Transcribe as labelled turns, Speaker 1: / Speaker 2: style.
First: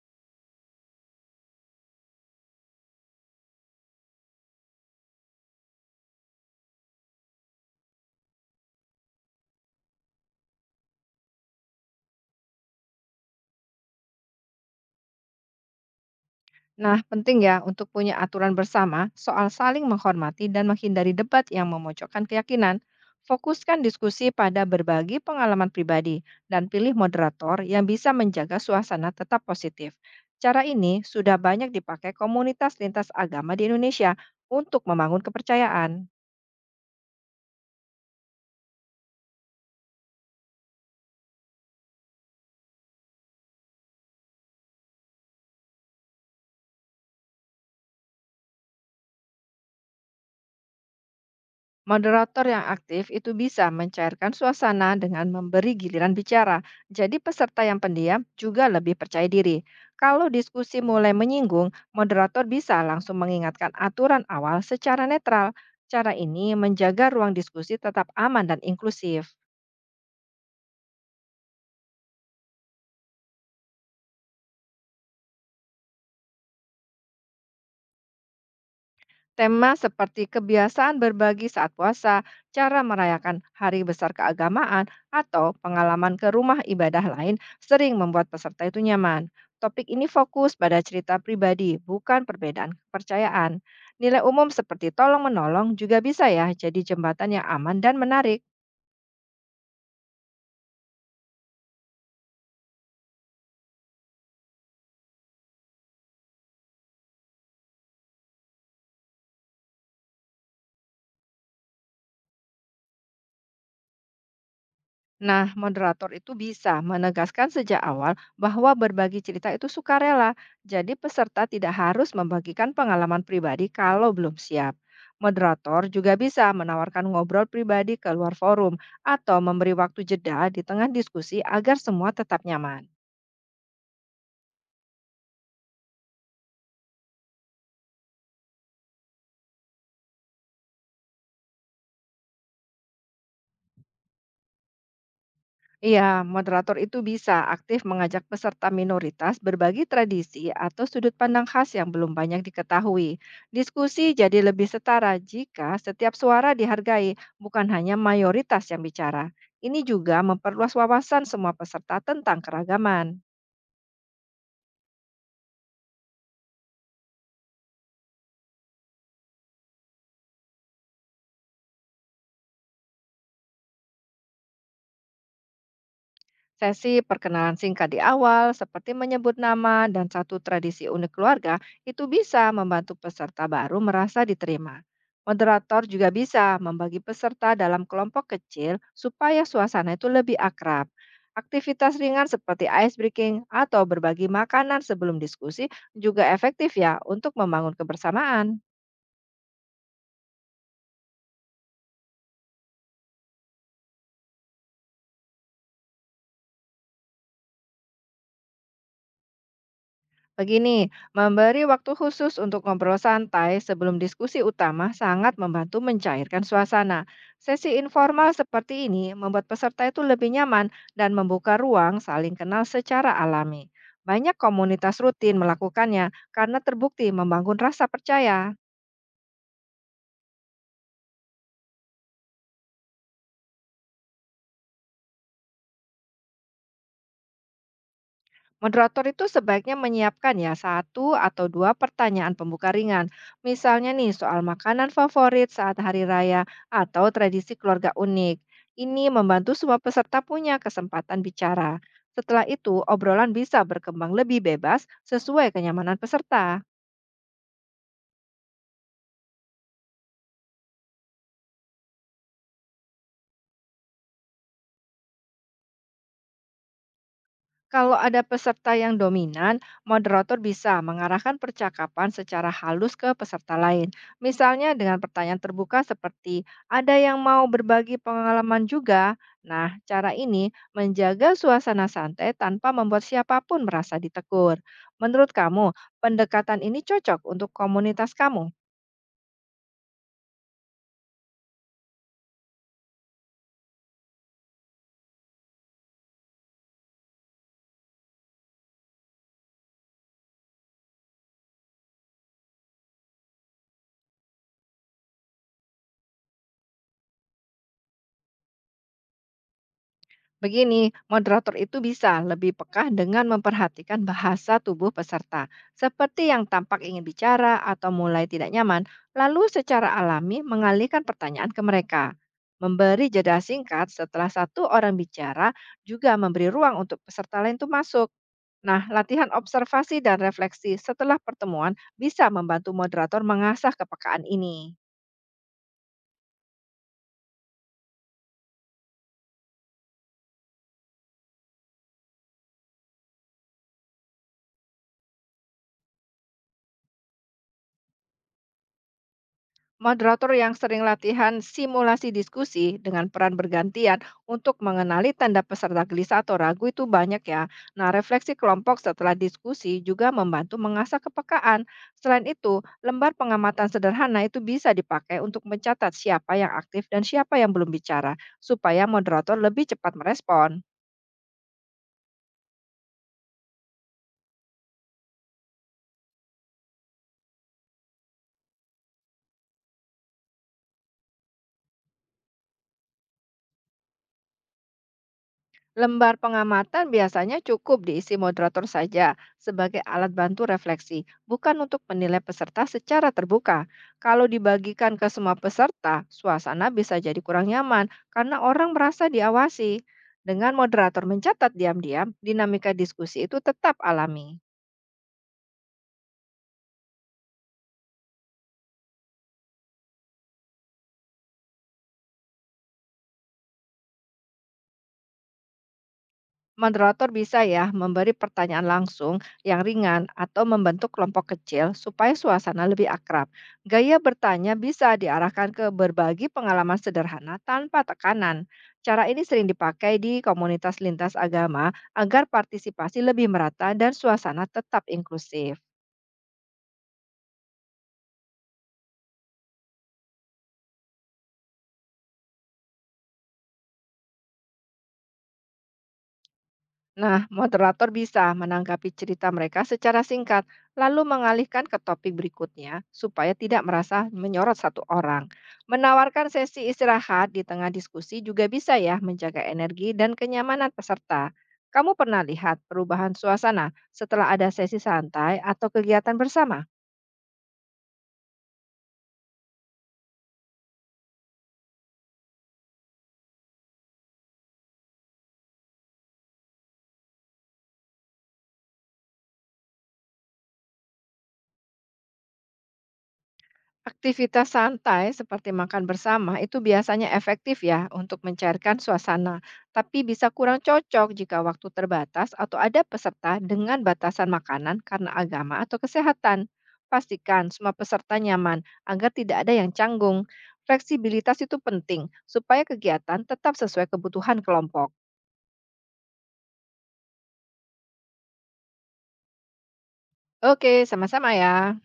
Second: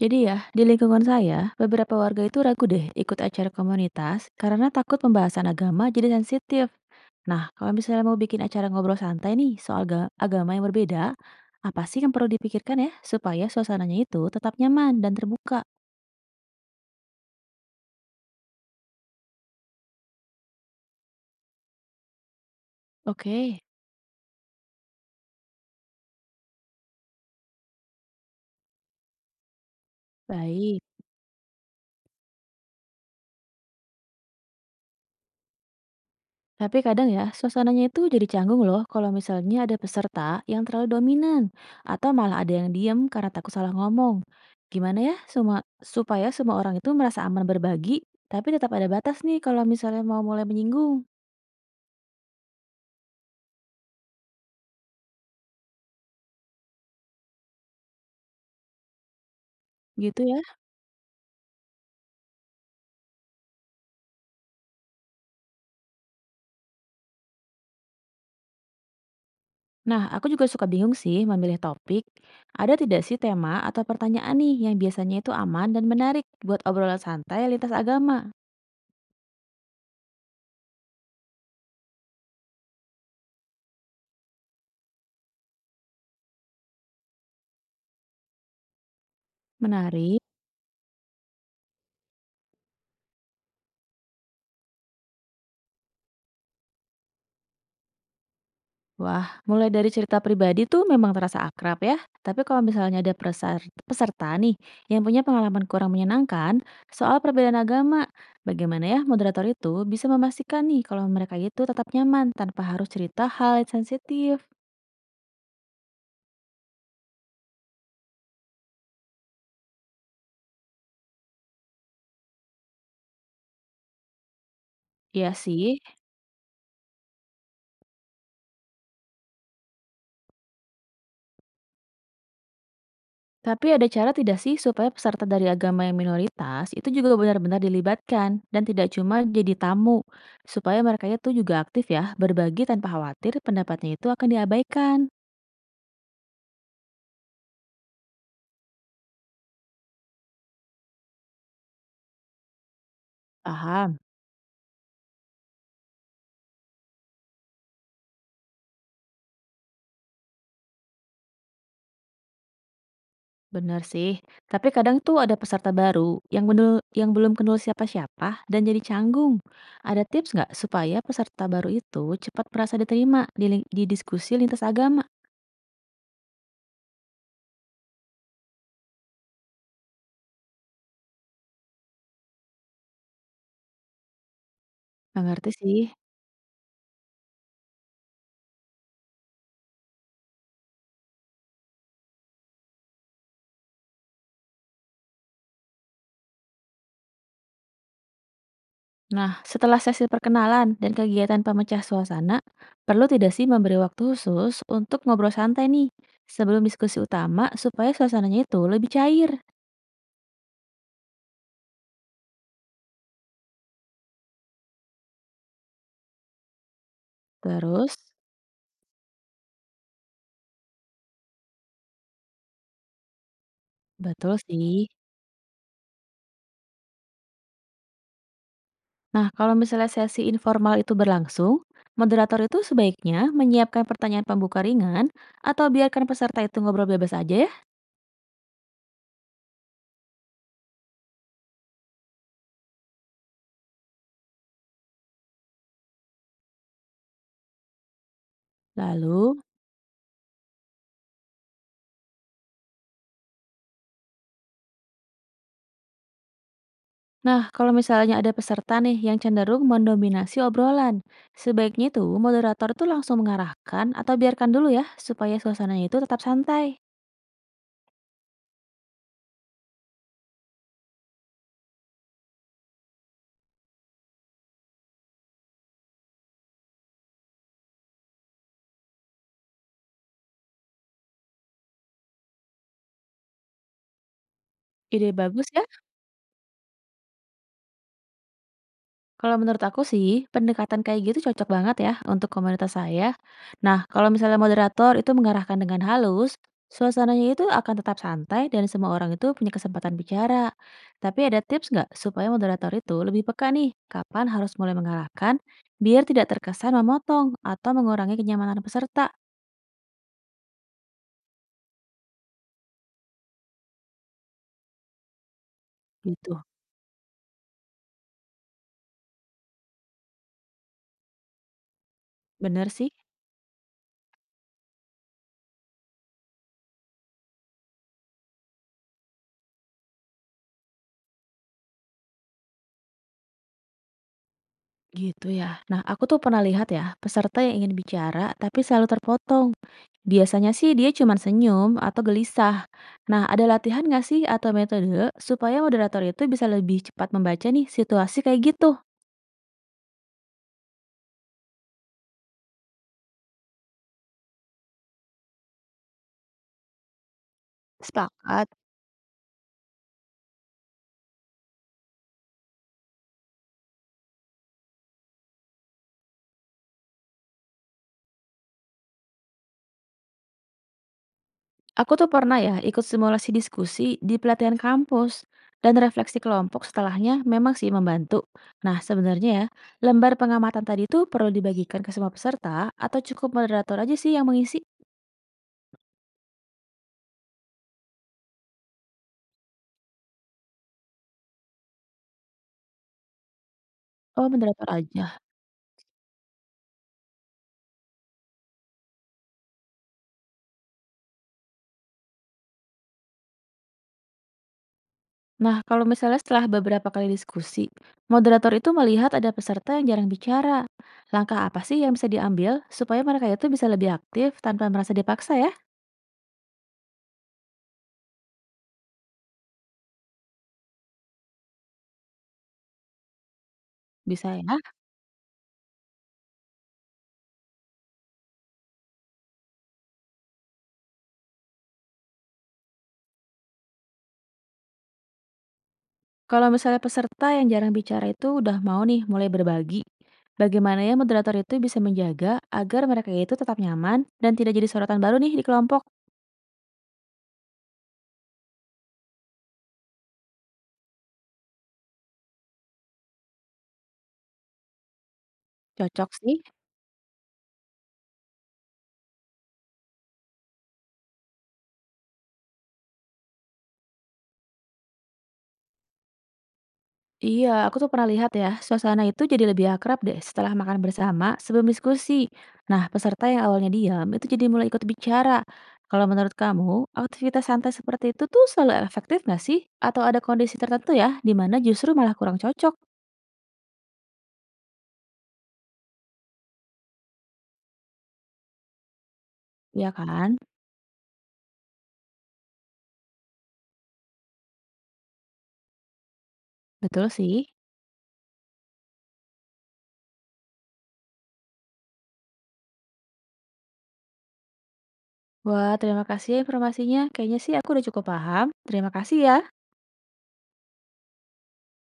Speaker 1: Jadi ya, di lingkungan saya, beberapa warga itu ragu deh ikut acara komunitas karena takut pembahasan agama jadi sensitif. Nah, kalau misalnya mau bikin acara ngobrol santai nih soal agama yang berbeda, apa sih yang perlu dipikirkan ya supaya suasananya itu tetap nyaman dan terbuka?
Speaker 2: Nah, penting ya untuk punya aturan bersama soal saling menghormati dan menghindari debat yang memojokkan keyakinan.
Speaker 1: Oke,
Speaker 2: Fokuskan diskusi pada berbagi pengalaman pribadi dan pilih moderator yang bisa menjaga suasana tetap positif. Cara
Speaker 1: baik.
Speaker 2: ini sudah banyak dipakai komunitas lintas agama di Indonesia untuk membangun kepercayaan.
Speaker 1: Tapi kadang ya, suasananya itu jadi canggung loh kalau misalnya ada peserta yang terlalu dominan atau malah ada yang diem karena takut salah ngomong. Gimana ya semua supaya semua orang itu merasa aman berbagi, tapi tetap ada batas nih kalau misalnya mau mulai menyinggung.
Speaker 2: Moderator yang aktif itu bisa mencairkan suasana dengan memberi giliran bicara. Jadi peserta yang pendiam juga lebih percaya diri.
Speaker 1: Gitu
Speaker 2: Kalau
Speaker 1: ya.
Speaker 2: diskusi mulai menyinggung, moderator bisa langsung mengingatkan aturan awal secara netral. Cara ini menjaga ruang diskusi tetap aman dan inklusif.
Speaker 1: Nah, aku juga suka bingung sih memilih topik. Ada tidak sih tema atau pertanyaan nih yang biasanya itu aman dan menarik buat obrolan santai lintas agama?
Speaker 2: Tema seperti kebiasaan berbagi saat puasa, cara merayakan hari besar keagamaan, atau pengalaman ke rumah ibadah lain sering membuat peserta itu nyaman. Topik ini
Speaker 1: Menarik.
Speaker 2: fokus pada cerita pribadi, bukan perbedaan kepercayaan. Nilai umum seperti tolong-menolong juga bisa ya jadi jembatan yang aman dan menarik.
Speaker 1: Wah, mulai dari cerita pribadi tuh memang terasa akrab ya. Tapi kalau misalnya ada peserta nih yang punya pengalaman kurang menyenangkan soal perbedaan agama, bagaimana ya moderator itu bisa memastikan nih kalau mereka itu tetap nyaman tanpa harus cerita hal yang sensitif?
Speaker 2: Nah, moderator itu bisa menegaskan sejak awal bahwa berbagi cerita itu sukarela, jadi peserta tidak harus membagikan pengalaman pribadi kalau belum siap.
Speaker 1: Iya sih,
Speaker 2: Moderator juga bisa menawarkan ngobrol pribadi ke luar forum atau memberi waktu jeda di tengah diskusi agar semua tetap nyaman.
Speaker 1: tapi ada cara tidak sih supaya peserta dari agama yang minoritas itu juga benar-benar dilibatkan dan tidak cuma jadi tamu, supaya mereka itu juga aktif ya, berbagi tanpa khawatir pendapatnya itu akan diabaikan.
Speaker 2: Iya, moderator itu bisa aktif mengajak peserta minoritas berbagi tradisi atau sudut pandang khas yang belum banyak diketahui.
Speaker 1: Paham?
Speaker 2: Diskusi jadi lebih setara jika setiap suara dihargai, bukan hanya mayoritas yang bicara. Ini juga memperluas wawasan semua peserta tentang keragaman.
Speaker 1: Benar sih, tapi kadang tuh ada peserta baru yang yang belum kenal siapa-siapa dan jadi canggung. Ada tips nggak supaya peserta baru itu cepat merasa diterima di diskusi lintas agama?
Speaker 2: Sesi perkenalan singkat di awal, seperti menyebut nama dan satu tradisi unik keluarga, itu bisa membantu peserta baru merasa diterima.
Speaker 1: Nggak ngerti sih.
Speaker 2: Moderator juga bisa membagi peserta dalam kelompok kecil supaya suasana itu lebih akrab. Aktivitas ringan seperti ice breaking atau berbagi makanan sebelum diskusi juga efektif ya untuk membangun kebersamaan.
Speaker 1: Nah, setelah sesi perkenalan dan kegiatan pemecah suasana, perlu tidak sih memberi waktu khusus untuk ngobrol santai nih sebelum diskusi utama supaya suasananya itu lebih cair.
Speaker 2: Begini, memberi waktu khusus untuk ngobrol santai sebelum diskusi utama sangat membantu mencairkan suasana. Sesi
Speaker 1: Terus,
Speaker 2: informal seperti ini membuat peserta itu lebih nyaman dan membuka ruang saling kenal secara alami. Banyak
Speaker 1: betul sih.
Speaker 2: komunitas rutin melakukannya karena terbukti membangun rasa percaya.
Speaker 1: Nah, kalau misalnya sesi informal itu berlangsung, moderator itu sebaiknya menyiapkan pertanyaan pembuka ringan atau biarkan peserta itu ngobrol bebas aja ya.
Speaker 2: Moderator itu sebaiknya menyiapkan ya satu atau dua pertanyaan pembuka ringan. Misalnya nih soal makanan favorit saat hari raya atau tradisi keluarga unik. Ini
Speaker 1: Lalu,
Speaker 2: membantu semua peserta punya kesempatan bicara. Setelah itu, obrolan bisa berkembang lebih bebas sesuai kenyamanan peserta.
Speaker 1: nah kalau misalnya ada peserta nih yang cenderung mendominasi obrolan, sebaiknya itu moderator itu langsung mengarahkan atau biarkan dulu ya supaya suasananya itu tetap santai.
Speaker 2: Kalau ada peserta yang dominan, moderator bisa mengarahkan percakapan secara halus ke peserta lain. Misalnya dengan pertanyaan terbuka seperti, ada yang mau berbagi pengalaman juga? Nah, cara ini menjaga suasana santai tanpa membuat siapapun merasa ditegur.
Speaker 1: Ide
Speaker 2: Menurut
Speaker 1: bagus ya.
Speaker 2: kamu, pendekatan ini cocok untuk komunitas kamu?
Speaker 1: Kalau menurut aku sih, pendekatan kayak gitu cocok banget ya untuk komunitas saya. Nah, kalau misalnya moderator itu mengarahkan dengan halus, suasananya itu akan tetap santai dan semua orang itu punya kesempatan bicara. Tapi ada tips nggak supaya moderator itu lebih peka nih, kapan harus mulai mengarahkan, biar tidak terkesan memotong atau mengurangi kenyamanan peserta
Speaker 2: Begini, moderator itu bisa lebih peka dengan memperhatikan bahasa tubuh peserta, seperti
Speaker 1: gitu.
Speaker 2: yang tampak ingin bicara atau mulai tidak nyaman, lalu secara alami mengalihkan pertanyaan ke mereka.
Speaker 1: Bener sih?
Speaker 2: Memberi jeda singkat setelah satu orang bicara juga memberi ruang untuk peserta lain itu masuk. Nah, latihan observasi dan refleksi setelah pertemuan bisa membantu moderator mengasah kepekaan ini.
Speaker 1: Gitu ya. Nah, aku tuh pernah lihat ya, peserta yang ingin bicara tapi selalu terpotong. Biasanya sih dia cuma senyum atau gelisah. Nah, ada latihan nggak sih atau metode supaya moderator itu bisa lebih cepat membaca nih situasi kayak gitu?
Speaker 2: Moderator yang sering latihan simulasi diskusi dengan peran bergantian untuk mengenali tanda peserta gelisah atau ragu itu banyak ya. Nah, refleksi
Speaker 1: Sepakat.
Speaker 2: kelompok setelah diskusi juga membantu mengasah kepekaan. Selain itu, lembar pengamatan sederhana itu bisa dipakai untuk mencatat siapa yang aktif dan siapa yang belum bicara, supaya moderator lebih cepat merespon.
Speaker 1: Aku tuh pernah ya ikut simulasi diskusi di pelatihan kampus dan refleksi kelompok setelahnya memang sih membantu. Nah, sebenarnya ya, lembar pengamatan tadi tuh perlu dibagikan ke semua peserta atau cukup moderator aja sih yang mengisi?
Speaker 2: Lembar pengamatan biasanya cukup diisi moderator saja sebagai alat bantu refleksi, bukan untuk menilai peserta secara terbuka. Kalau
Speaker 1: Oh, moderator
Speaker 2: dibagikan ke
Speaker 1: aja.
Speaker 2: semua peserta, suasana bisa jadi kurang nyaman karena orang merasa diawasi. Dengan moderator mencatat diam-diam, dinamika diskusi itu tetap alami.
Speaker 1: Nah, kalau misalnya setelah beberapa kali diskusi, moderator itu melihat ada peserta yang jarang bicara. Langkah apa sih yang bisa diambil supaya mereka itu bisa lebih aktif tanpa merasa dipaksa ya?
Speaker 2: Moderator bisa ya memberi pertanyaan langsung yang ringan atau membentuk kelompok kecil supaya suasana lebih akrab. Gaya
Speaker 1: Bisa ya.
Speaker 2: bertanya bisa diarahkan ke berbagi pengalaman sederhana tanpa tekanan. Cara ini sering dipakai di komunitas lintas agama agar partisipasi lebih merata dan suasana tetap inklusif.
Speaker 1: Kalau misalnya peserta yang jarang bicara itu udah mau nih mulai berbagi, bagaimana ya moderator itu bisa menjaga agar mereka itu tetap nyaman dan tidak jadi sorotan baru nih di kelompok?
Speaker 2: Nah, moderator bisa menanggapi cerita mereka secara singkat, lalu mengalihkan ke topik berikutnya supaya tidak merasa menyorot satu orang.
Speaker 1: Cocok
Speaker 2: Menawarkan
Speaker 1: sih.
Speaker 2: sesi istirahat di tengah diskusi juga bisa ya menjaga energi dan kenyamanan peserta. Kamu pernah lihat perubahan suasana setelah ada sesi santai atau kegiatan bersama?
Speaker 1: Iya, aku tuh pernah lihat ya, suasana itu jadi lebih akrab deh setelah makan bersama sebelum diskusi. Nah, peserta yang awalnya diam itu jadi mulai ikut bicara. Kalau menurut kamu, aktivitas santai seperti itu tuh selalu efektif nggak sih? Atau ada kondisi tertentu ya, di mana justru malah kurang cocok?
Speaker 2: Aktivitas santai seperti makan bersama itu biasanya efektif ya untuk mencairkan suasana,
Speaker 1: Ya
Speaker 2: tapi bisa
Speaker 1: kan?
Speaker 2: kurang cocok jika waktu terbatas atau ada peserta dengan batasan makanan karena agama atau kesehatan.
Speaker 1: Betul
Speaker 2: Pastikan
Speaker 1: sih.
Speaker 2: semua peserta nyaman agar tidak ada yang canggung. Fleksibilitas itu penting supaya kegiatan tetap sesuai kebutuhan kelompok.
Speaker 1: Wah, terima kasih ya informasinya. Kayaknya sih aku udah cukup paham. Terima kasih ya.
Speaker 2: Oke, sama-sama ya.